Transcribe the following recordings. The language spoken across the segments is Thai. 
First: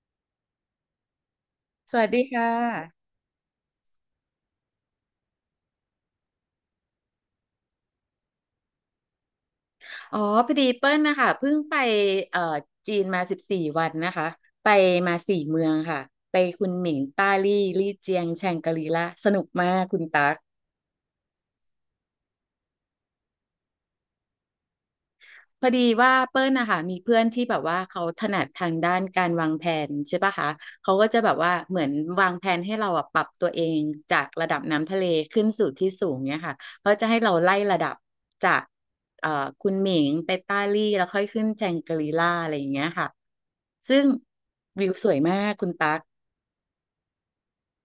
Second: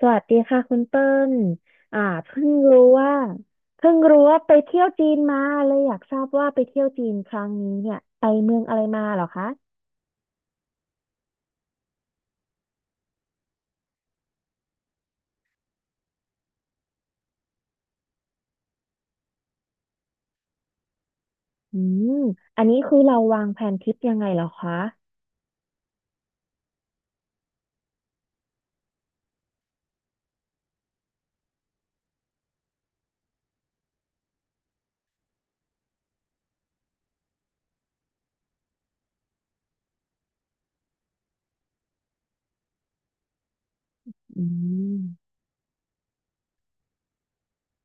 สวัสดีค่ะคุณเติ้ลสอ่าวัสดีเพิ่ค่ะ งรู้ว่าเพิ่งรู้ว่าไปเที่ยวจีนมาเลยอยากทราบว่าไปเที่ยวจีนครั้งนี้เนี่ยไปเมืองอะไรมาเหรอคะอ๋อพอดีเปิ้ลนะคะเพิ่งไปเอ่อจีนมา14 วันนะคะ ไปมาสี่เมืองค่ะ ไปคุนหมิงต้าลี่ ลี่เจียง แชงกรีลาสนุกมากคุณตั๊ก อืมอันนี้คือเราวางแผนทริปยังไงเหรอคะพอดีว่าเปิ้ลนะคะมีเพื่อนที่แบบว่าเขาถนัดทางด้านการวางแผนใช่ปะคะเขาก็จะแบบว่าเหมือนวางแผนให้เราอะปรับตัวเองจากระดับน้ำทะเลขึ้นสู่ที่สูงเนี่ยค่ะเขาจะให้เราไล่ระดับจากเอ่อคุณหมิงไปต้าลี่แล้วค่อยขึ้นแจงกรีล่าอะไรอย่างเงี้ยค่ะซึ่งอืวิวม สวยมากคุณตั๊ก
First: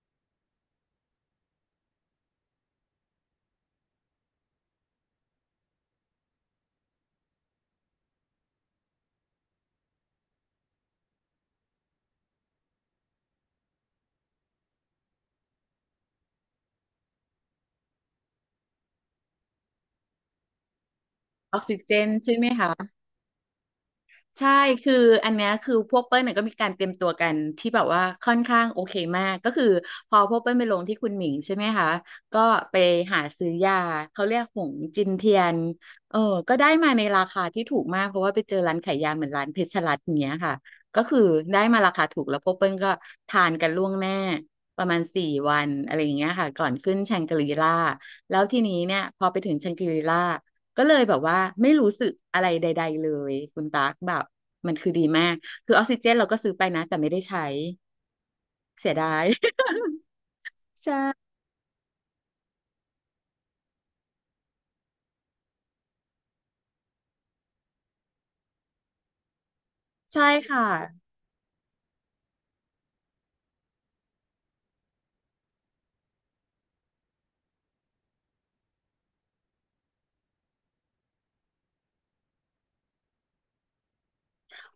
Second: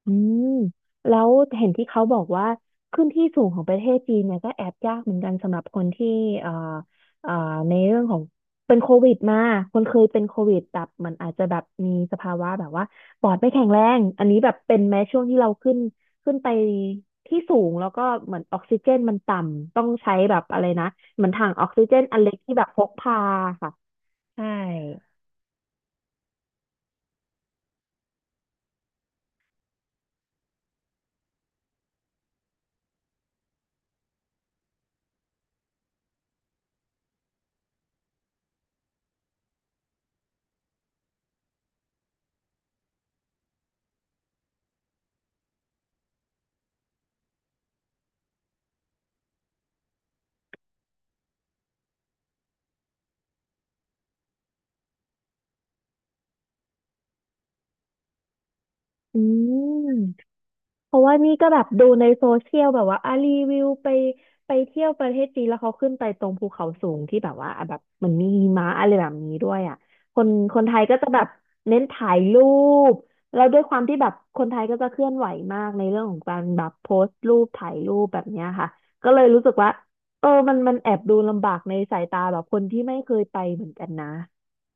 อืมแล้วเห็นที่เขาบอกว่าขึ้นที่สูงของประเทศจีนเนี่ยก็แอบยากเหมือนกันสำหรับคนที่เอ่อเอ่อในเรื่องของเป็นโควิดมาคนเคยเป็นโควิดแบบมันอาจจะแบบมีสภาวะแบบว่าปอดไม่แข็งแรงอันนี้แบบเป็นแม้ช่วงที่เราขึ้นไปที่สูงแล้วก็เหมือนออกซิเจนมันต่ำต้องใช้แบบอะไรนะเหมือนถังออกออกซิซิเจเจนนอันเล็ใช่กไหมที่แบบพกคะ พาค่ะใช่ใช่ คืออันเนี้ยคือพวกเปิ้ลเนี่ยก็มีการเตรียมตัวกันที่แบบว่าค่อนข้างโอเคมาก ก็คือพอพวกเปิ้ลไปลงที่คุณหมิงใช่ไหมคะ ก็ไปหาซื้อยาเขาเรียกหงจินเทียนเออก็ได้มาในราคาที่ถูกมากเพราะว่าไปเจอร้านขายยาเหมือนร้านเพชรรัตน์อย่างเงี้ยค่ะก็คือได้มาราคาถูกแล้วพวกเปิ้ลก็ทานกันล่วงหน้าประมาณสี่วันอะไรอย่างเงี้ยค่ะก่อนขึ้นแชงกรีล่าแล้วทีนี้เนี่ยพอไปถึงแชงกรีล่า ก็เลยแบบว่าไม่รู้สึกอะไรใดๆเลยคุณตั๊กแบบมันคือดีมากคือออกซิเจนเราก็ซื้อไปนะแต่ไม่ได้ใช้เสียดาอืย ม เพราะว่าใช่นี่ก็แบบดูในโซเชียลแบบว่าอ่ะรีวิวไปเที่ยวประเทศจีนแล้วเขาขึ้นไปตรงภูเขาสูงที่แบบว่าอ่ะแบบมันมีหิมะอะไรแบบนี้ด้วยอ่ะคใช่นคค่ะ นไทยก็จะแบบเน้นถ่ายรูปแล้วด้วยความที่แบบคนไทยก็จะเคลื่อนไหวมากในเรื่องของการแบบโพสต์รูปถ่ายรูปแบบเนี้ยค่ะก็เลยรู้สึกว่าเออมันแอบดูลำบากในสายตาแบบคนที่ไม่เคยไปเหมือนกันนะ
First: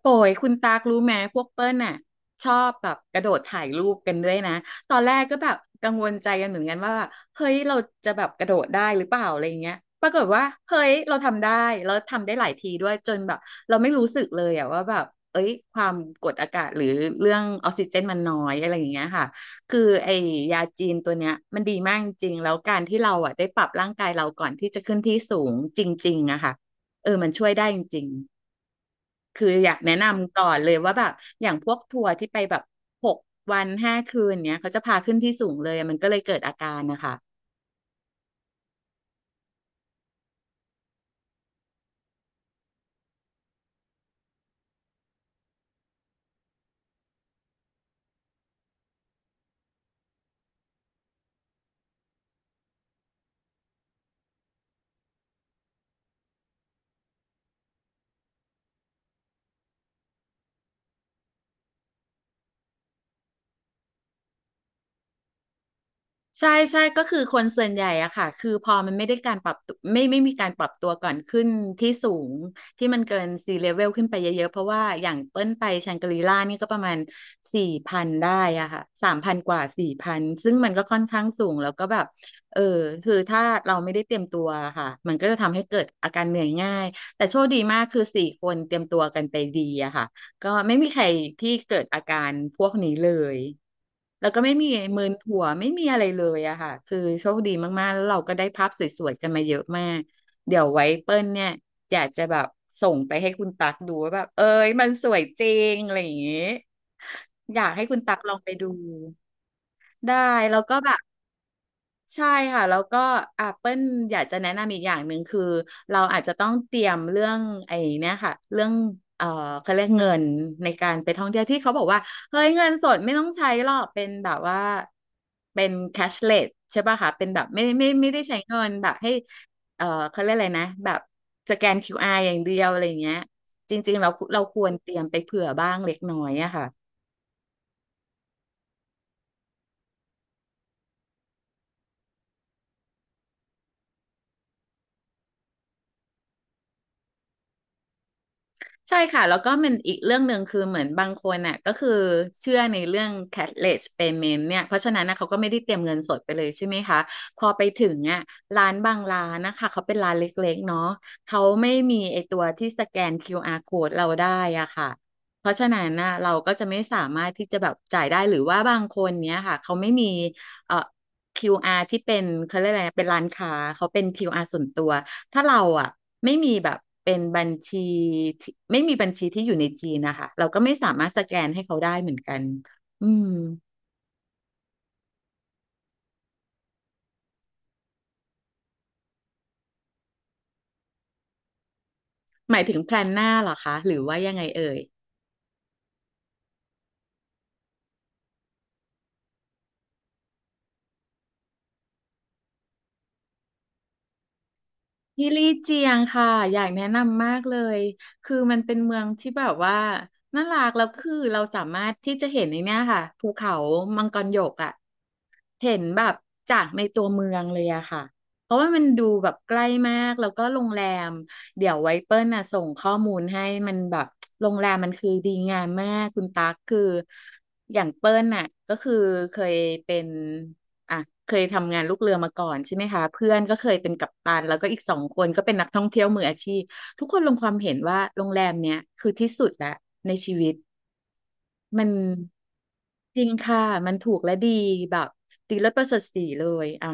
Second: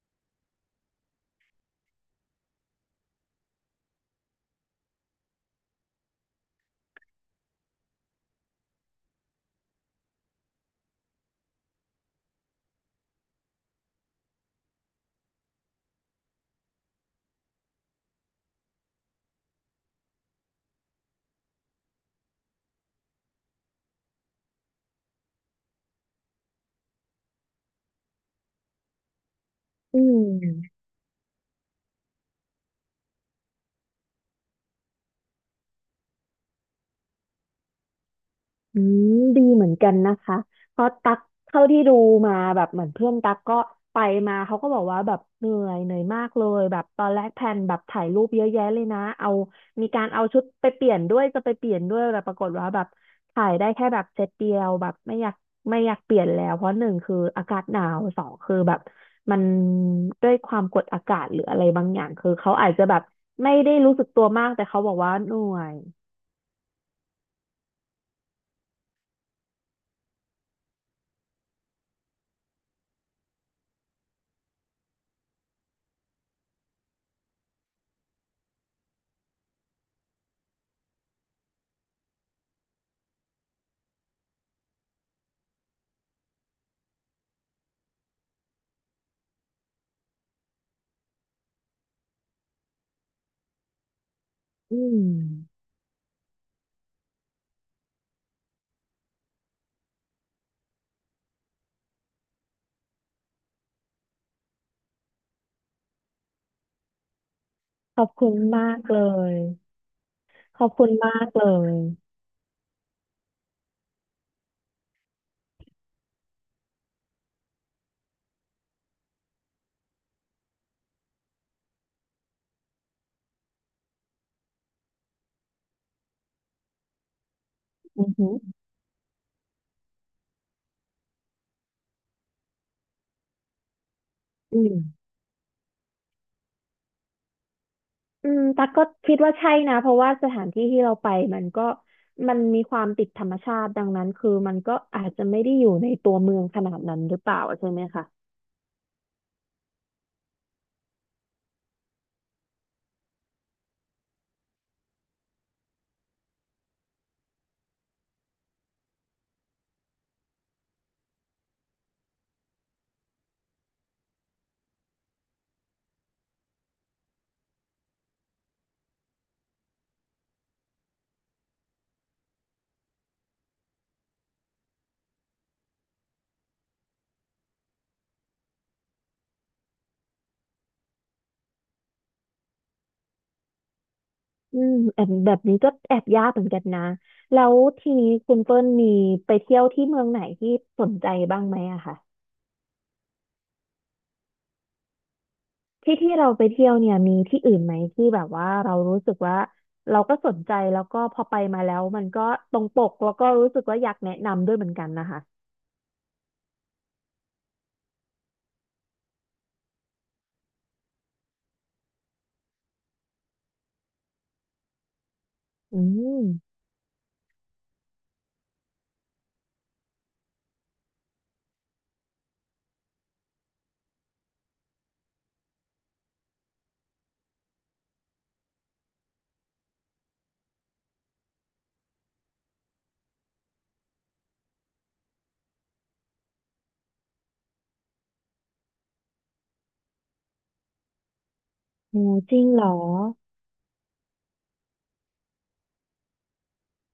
โอ้ยคุณตากรู้ไหมพวกเปิ้ลน่ะชอบแบบกระโดดถ่ายรูปกันด้วยนะตอนแรกก็แบบกังวลใจกันเหมือนกันว่าแบบเฮ้ยเราจะแบบกระโดดได้หรือเปล่าอะไรเงี้ยปรากฏว่าเฮ้ยเราทำได้แล้วทำได้หลายทีด้วยจนแบบเราไม่รู้สึกเลยอะว่าแบบเอ้ยความกดอากาศหรือเรื่องออกซิเจนมันน้อยอะไรอย่างเงี้ยค่ะคือไอ้ยาจีนตัวเนี้ยมันดีมากจริงๆแล้วการที่เราอะได้ปรับร่างกายเราก่อนที่จะขึ้นที่สูงจริงๆอะค่ะเออมันช่วยได้จริง คืออยากแนะอืนำก่อนเลยม ว่าแบบอย่างพวกทัวร์ที่ไปแบบ6 วัน 5 คืนเนี้ยเขาจะพาขึ้นที่สูงเลยมันก็เลยเกิดอาการนะคะ อืมดีเหมือนกันนะคะเพราะตักเท่าที่ดูมาแบบเหมือนเพื่อนตักก็ไปมาเขาก็บอกว่าแบบเหนื่อยมากเลยแบบตอนแรกแพลนแบบถ่ายรูปเยอะแยะเลยนะเอามีการเอาชุดไปเปลี่ยนด้วยจะไปเปลี่ยนด้วยแต่ปรากฏว่าแบบถ่ายได้แค่แบบเซตเดียวแบบไม่อยากเปลี่ยนแล้วเพราะหนึ่งคืออากาศหนาวสองคือแบบมันด้วยความกดอากาศหรืออะไรบางอย่างคือเขาอาจจะแบบไม่ได้รู้สึกตัวมากแต่เขาบอกว่าเหนื่อยใช่ใช่ก็คือคนส่วนใหญ่อะค่ะคือพอมันไม่ได้การปรับตัวไม่มีการปรับตัวก่อนขึ้นที่สูงที่มันเกินซี level ขึ้นไปเยอะๆเพราะว่าอย่างเปิ้ลไปแชงกรีล่านี่ก็ประมาณสี่พันได้อะค่ะ3,000 กว่า 4,000ซึ่งมันก็ค่อนข้างสูงแล้วก็แบบเออคือถ้าเราไม่ได้เตรียมตัวค่ะมันก็จะทำให้เกิดอาการเหนื่อยง่ายแต่โชคดีมากคือสี่คนเตรียมตัวกันไปดีอะค่ะ ก็ไม่มีใครที่เกิดอาการพวกนี้เลย แล้วก็ไม่มีอืม มึนหัวไม่มีอะไรเลยอะค่ะ คือโชคดีมากๆแล้วเราก็ได้ภาพสวยๆกันมาเยอะมาก เดี๋ยวไว้เปิ้ลเนี่ยอยากจะแบบส่งไปให้คุณตักดูว่าแบบเอ้ยมันสวยจริงอะไรอย่างงี้อยากให้คุขณอบตักคุลอณงไปมาดูกเลย ได้แล้ขวอบก็คุแบณบ มากเลยใช่ค่ะแล้วก็อ่ะเปิ้ลอยากจะแนะนำอีกอย่างหนึ่งคือเราอาจจะต้องเตรียมเรื่องไอ้เนี่ยค่ะเรื่องเอ่อเขาเรียกเงินในการไปท่องเที่ยวที่เขาบอกว่าเฮ้ยเงินสดไม่ต้องใช้หรอกเป็นแบบว่าเป็นแคชเลสใช่ป่ะคะเป็นแบบไม่ไม่อืไม่อได้หือใช้เงินแบบให้เอ่อเขาเรียกอะไรนะแบบสแกน QR อาร์อย่างเดียวอะไรอย่างเงี้ยจริงๆเราคอืวรมเตรียมไปเผื่อบ้างเล็กน้อยอะค่ะ อืมตักก็คิดว่าใช่นะ เพราะว่าสถานที่ที่เราไปมันก็มันมีความติดธรรมชาติดังนั้นคือมันก็อาจจะไม่ได้อยู่ในตัวเมืองขนาดนั้นหรือเปล่าใช่ไหมคะใช่ค่ะแล้วก็มันอีกเรื่องหนึ่งคือเหมือนบางคนน่ะก็คือเชื่อในเรื่อง cashless payment เนี่ยเพราะฉะนั้นนะเขาก็ไม่ได้เตรียมเงินสดไปเลยใช่ไหมคะพอไปถึงอ่ะร้านบางร้านนะคะเขาเป็นร้านเล็กๆเนาะเขาไม่มีไอตัวที่สแกนคิวอาร์ code เราได้อ่ะค่ะเพราะฉะนั้นนะเราก็จะไม่สามารถที่จะแบบจ่ายได้หรือว่าบางคนเนี้ยค่ะเขาไม่มีเอ่อคิวอาร์ที่เป็นเขาเรียกอะไรนะเป็นร้านค้าเขาเป็นคิวอาร์ส่วนตัว ถ้าเราอ่ะไม่มีแบบเป็นบัญชีที่ไม่มีบัญชีที่อยู่ในจีนนะคะเราก็ไม่สามารถสแกนให้เขาได้เหมือนกันอืมอืมแอบแบบนี้ก็แอบยากเหมือนกันนะแล้วทีนี้คุณเปิ้ลมีไปเที่ยวที่เมืองไหนที่สนใจบ้างไหมอะคะ หมายถึงแพลนหน้าเหรอคะหรือว่ายังไงเอ่ย ที่ที่เราไปเที่ยวเนี่ยมีที่อื่นไหมที่แบบว่าเรารู้สึกว่าเราก็สนใจแล้วก็พอไปมาแล้วมันก็ตรงปกแล้วก็รู้สึกว่าอยากแนะนำด้วยเหมือนกันนะคะที่ลี่เจียงค่ะ อยากแนะนำมากเลย คือมันเป็นเมืองที่แบบว่าน่ารักแล้วคือเราสามารถที่จะเห็นในเนี้ยค่ะภูเขามังกรหยกอ่ะเห็อืนแบบมจากในตัวเมืองเลยอะค่ะ เพราะว่ามันดูแบบใกล้มาก แล้วก็โรงแรมเดี๋ยวไว้เปิ้ลน่ะส่งข้อมูลให้มันแบบโรงแรมมันคือดีงามมากคุณตั๊กคืออย่างเปิ้ลน่ะก็คือเคยเป็น อ่ะเคยทำงานลูกเรือมาก่อนใช่ไหมคะเพื่อนก็เคยเป็นกัปตันแล้วก็อีกสองคนก็เป็นนักท่องเที่ยวมืออาชีพทุกคนลงความเห็นว่าโรงแรมเนี้ยคือที่สุดละในชีวิตมันโหจริงเหรอจริงค่ะมันถูกและดีแบบดีเลิศประเสริฐศรีเลยอ่ะ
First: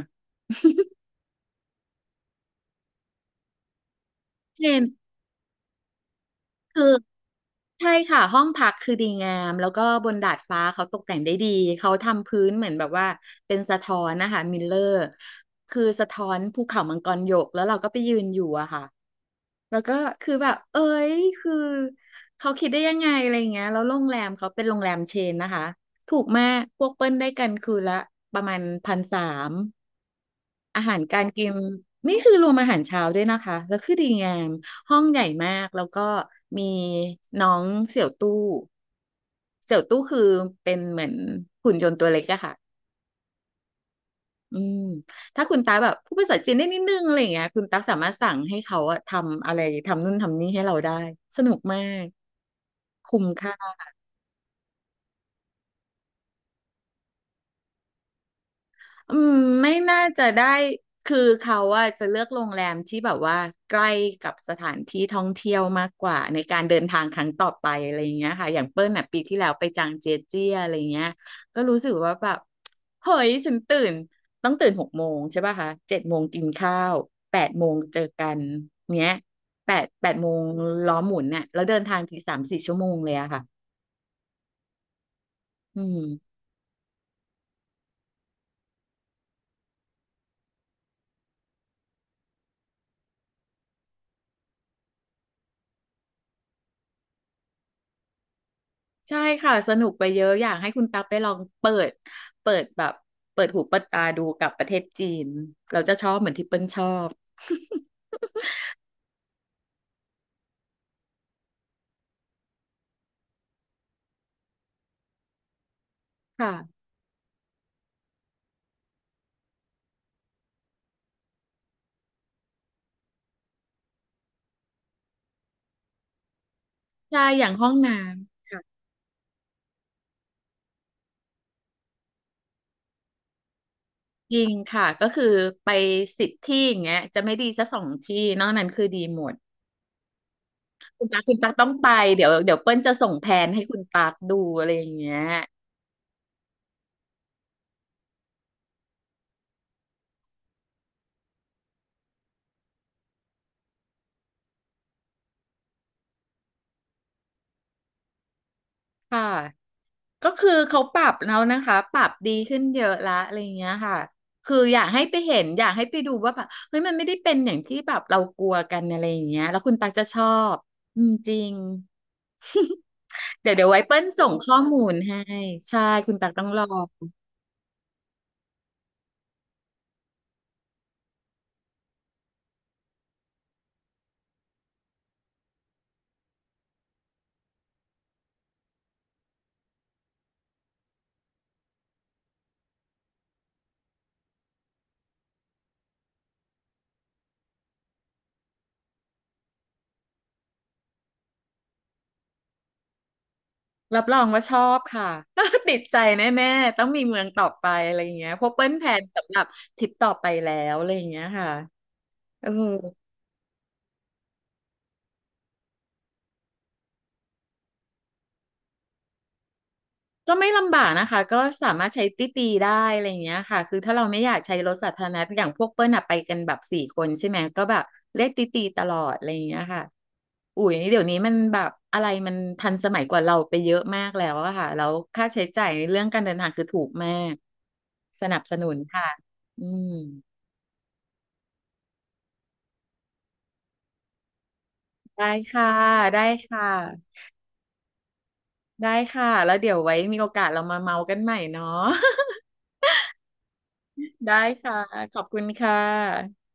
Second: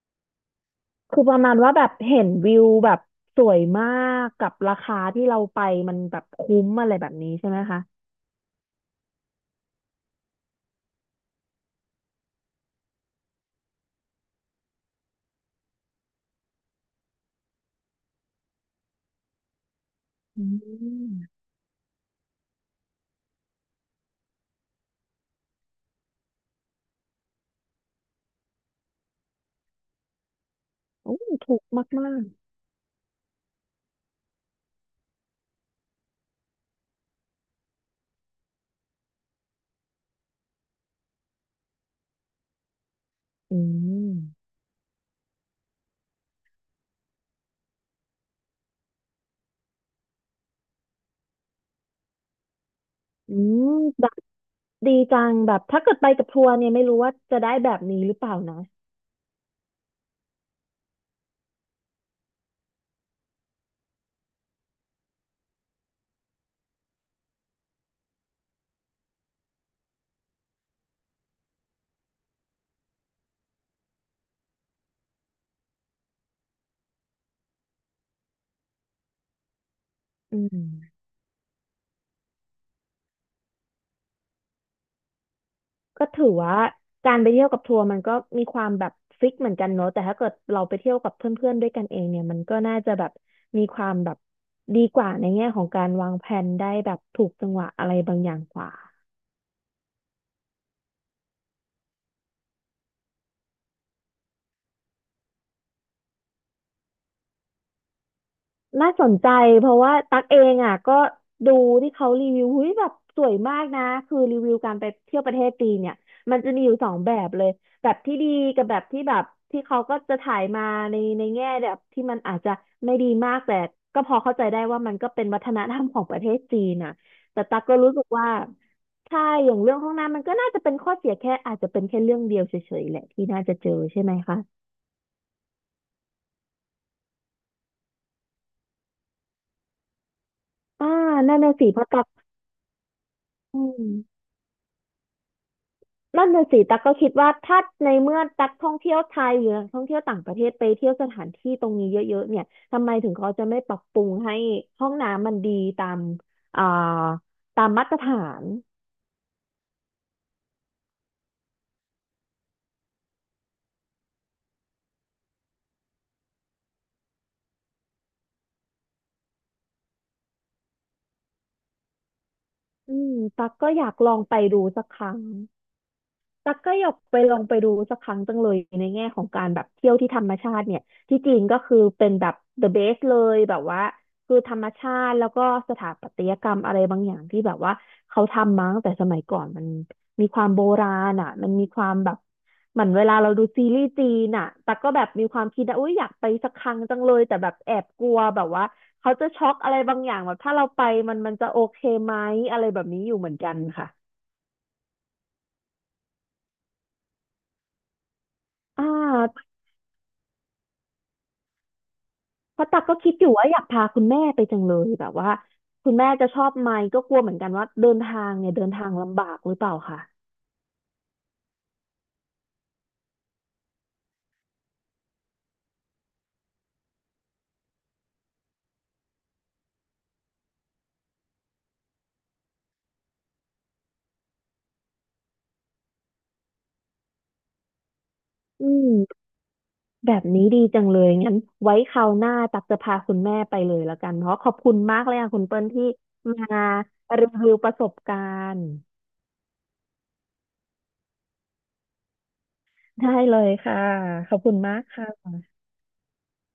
คือประมาณว่าแบบเห็นวิวแบบสวยมากกับเห็รานคาที่เราไปมันแบบคุ้มคืออะไรแบบนี้ใช่ไหมคะใช่ค่ะห้องพักคือดีงามแล้วก็บนดาดฟ้าเขาตกแต่งได้ดีเขาทำพื้นเหมือนแบบว่าเป็นสะท้อนนะคะมิลเลอร์คือสะท้อนภูเขามังกรหยกแล้วเราก็ไปยืนอยู่อะค่ะ แล้วก็คืออืแบบเอ้ยมคือเขาคิดได้ยังไงอะไรอย่างเงี้ยแล้วโรงแรมเขาเป็นโรงแรมเชนนะคะถูกมากพวกเปิ้ลได้กันคืนละประมาณ1,300อาหารโอ้การกินถูกมากมานี่กคือรวมอาหารเช้าด้วยนะคะแล้วคือดีงามห้องใหญ่มากแล้วก็มีน้องเสี่ยวตู้เสี่ยวตู้คือเป็นเหมือนหุ่นยนต์ตัวเล็กอะค่ะ อืมอืมถ้าคุณตาแบบพูดภาษาจีนได้นิดนึงอะไรอย่างเงี้ยคุณตั๊กสามารถสั่งให้เขาอะทำอะไรทำนู่นทำนี่ให้เราได้สนุกมากคุ้มอืค่า มแบบดีจังแบบถ้าเกิดไปกับทัวร์เนี่ยไม่รู้ว่าจะได้แบบนี้หรือเปล่านะอืมไม่น่าจะได้คือเขาอะจะเลือกโรงแรมที่แบบว่าใกล้กับสถานที่ท่องเที่ยวมากกว่าในการเดินทางครั้งต่อไปอะไรอย่างเงี้ยค่ะอย่างเปิ้ลอะปีที่แล้วไปจางเจียเจี้ยอะไรเงี้ยก็รู้สึกว่าแบบเฮ้ยฉันตื่นต้องตื่น6 โมงใช่ป่ะคะ7 โมงกินข้าวแปดโมงเจอกันเนี้ยแปดโมอืงล้อม หมุนเนี่ยแล้วเดินทางที3-4 ชั่วโมงเลยอะค่ะอืก็ม ถือว่าการไปเที่ยวกับทัวร์มันก็มีความแบบฟิกเหมือนกันเนอะแต่ถ้าเกิดเราไปเที่ยวกับเพื่อนๆด้วยกันเองเนี่ยมันก็น่าจะแบบมีความแบบดีกว่าในแง่ของการวางแผนได้แบบถูกจังหวะอะไรบางอย่างกว่า ใช่ค่ะสนุกไปเยอะอยากให้คุณตั๊บไปลองเปิดแบบเปิดหูเปิดตาดูกับประเทศจีนเราจะชอบเหมือนที่เปิ้ลชอบ น่าสนใจเพราะว่าตักเองอ่ะก็ดูที่เขารีวิวหุ้ยแบบสวยมากนะคือรีวิวการไปเที่ยวประเทศจีนเนี่ยมันจะมีอยู่ค่ะสองแบบเลยแบบที่ดีกับแบบที่แบบที่เขาก็จะถ่ายมาในแง่แบบที่มันอาจจะไม่ดีมากแต่ก็พอเข้าใจได้ว่ามันก็เป็นวัฒนธรรมของประเทศจีนน่ะใช่แต่อย่างตักห้องก็น้รู้สึกว่าใช่อย่างเรื่องห้องน้ำมันก็น่าจะเป็นข้อเสียแค่อาจจะเป็นแค่เรื่องเดียวเฉยๆแหละที่น่าจะเจอใช่ไหมำจคะริงค่ะก็คือไป10 ที่อย่างเงี้ยจะไม่ดีสักสองที่นอกนั้นคือดีหมดอ่าคุณตั๊กคุนั่ณนตั๊กน่ะต้อสิงเพไปราะตักเดี๋ยวเปิ้ลจะส่งแผนอืให้คุณม ตั๊กดูอะไรอย่างเงี้ยนั่นน่ะสิตั๊กก็คิดว่าถ้าในเมื่อตั๊กท่องเที่ยวไทยหรือนักท่องเที่ยวต่างประเทศไปเที่ยวสถานที่ตรงนี้เยอะๆเนี่ยทำไมถึงเขาจะไม่ปรับปรุงให้ห้องน้ำมันดีตามอ่าตามมาตรฐานค่ะ ก็คือเขาปรับแล้วนะคะปรับดีขึ้นเยอะละอะไรอย่างเงี้ยค่ะคืออยากให้ไปเห็นอยากให้ไปดูว่าแบบเฮ้ยมันไม่ได้เป็นอย่างที่แบบเรากลัวกันอะไรอย่างเงี้ยแล้วคุณตักจะชอบอืมจริงอืมเดี๋ตั๊ยกวเดี๋ยก็วไว้อยากเปิ้ลลองส่งไปข้อดูมูสักลครั้ให้ง ใช่คุณตักต้องตั๊กลอก็องยากไปลองไปดูสักครั้งจังเลยในแง่ของการแบบเที่ยวที่ธรรมชาติเนี่ยที่จีนก็คือเป็นแบบ the best เลยแบบว่าคือธรรมชาติแล้วก็สถาปัตยกรรมอะไรบางอย่างที่แบบว่าเขาทำมาตั้งแต่สมัยก่อนมันมีความโบราณอ่ะมันมีความแบบเหมือนเวลาเราดูซีรีส์จีนอ่ะตั๊กก็แบบมีความคิดนะอุ้ยอยากไปสักครั้งจังเลยแต่แบบแอบกลัวแบบว่าเขาจะช็อกอะไรบางอย่างแบบถ้าเราไปมันจะโอเคไหมอะไรแบบนี้อยู่เหมือนกันค่ะรับรองว่าชอบค่ะ ติดใจแน่ๆต้องมีเมืองต่อไปอะไรอย่างเงี้ยเพราะเปิ้ลอ่แผนสำหรับา ทริปต่อไปแล้วอะไรอย่างเงี้ยค่ะเออ เพราะตักก็คิดอยู่ว่าอยากพาคุณแม่ไปจังเลยแบบว่าคุณแม่จะชอบไหมก็กลัวเหมือนกันว่าเดินทางเนี่ยเดินทางลำบากหรือเปล่าค่ะก็ไม่ลำบากนะคะก็สามารถใช้ตี้ตีได้อะไรอย่างเงี้ยค่ะคือถ้าเราไม่อยากใช้รถสาธารณะอย่างพวกเปิ้ลอะไปกันแบบสี่คนใช่ไหมก็แบบเรียกตี้ตีตลอดอะไรอย่างเงี้ยค่ะอุ๋ยเดี๋ยวนี้มันแบบอะไรมันทันสมัยกว่าเราไปเยอะมากแล้วอะค่ะแล้วค่าใช้จ่ายในเรื่องการเดินทางคือถูกมากสนับสนุอืนมค่ะอืมแบบนี้ดีจังเลยงั้นไว้คราวหน้าตักจะพาคุณแม่ไปเลยแล้วกันเพราะขอบคุณมากเลยได้ค่ะคุณเปิ้ค่ะลที่ได้มาค่ะรีวิวประสบการณ์ได้ค่ะแล้วเดี๋ยวไว้มีโอกาสเรามาเมากันใหม่เนาะ ได้เลยค่ะ ขได้อบคุณค่ะมากขอบค่ะคุณค่ะ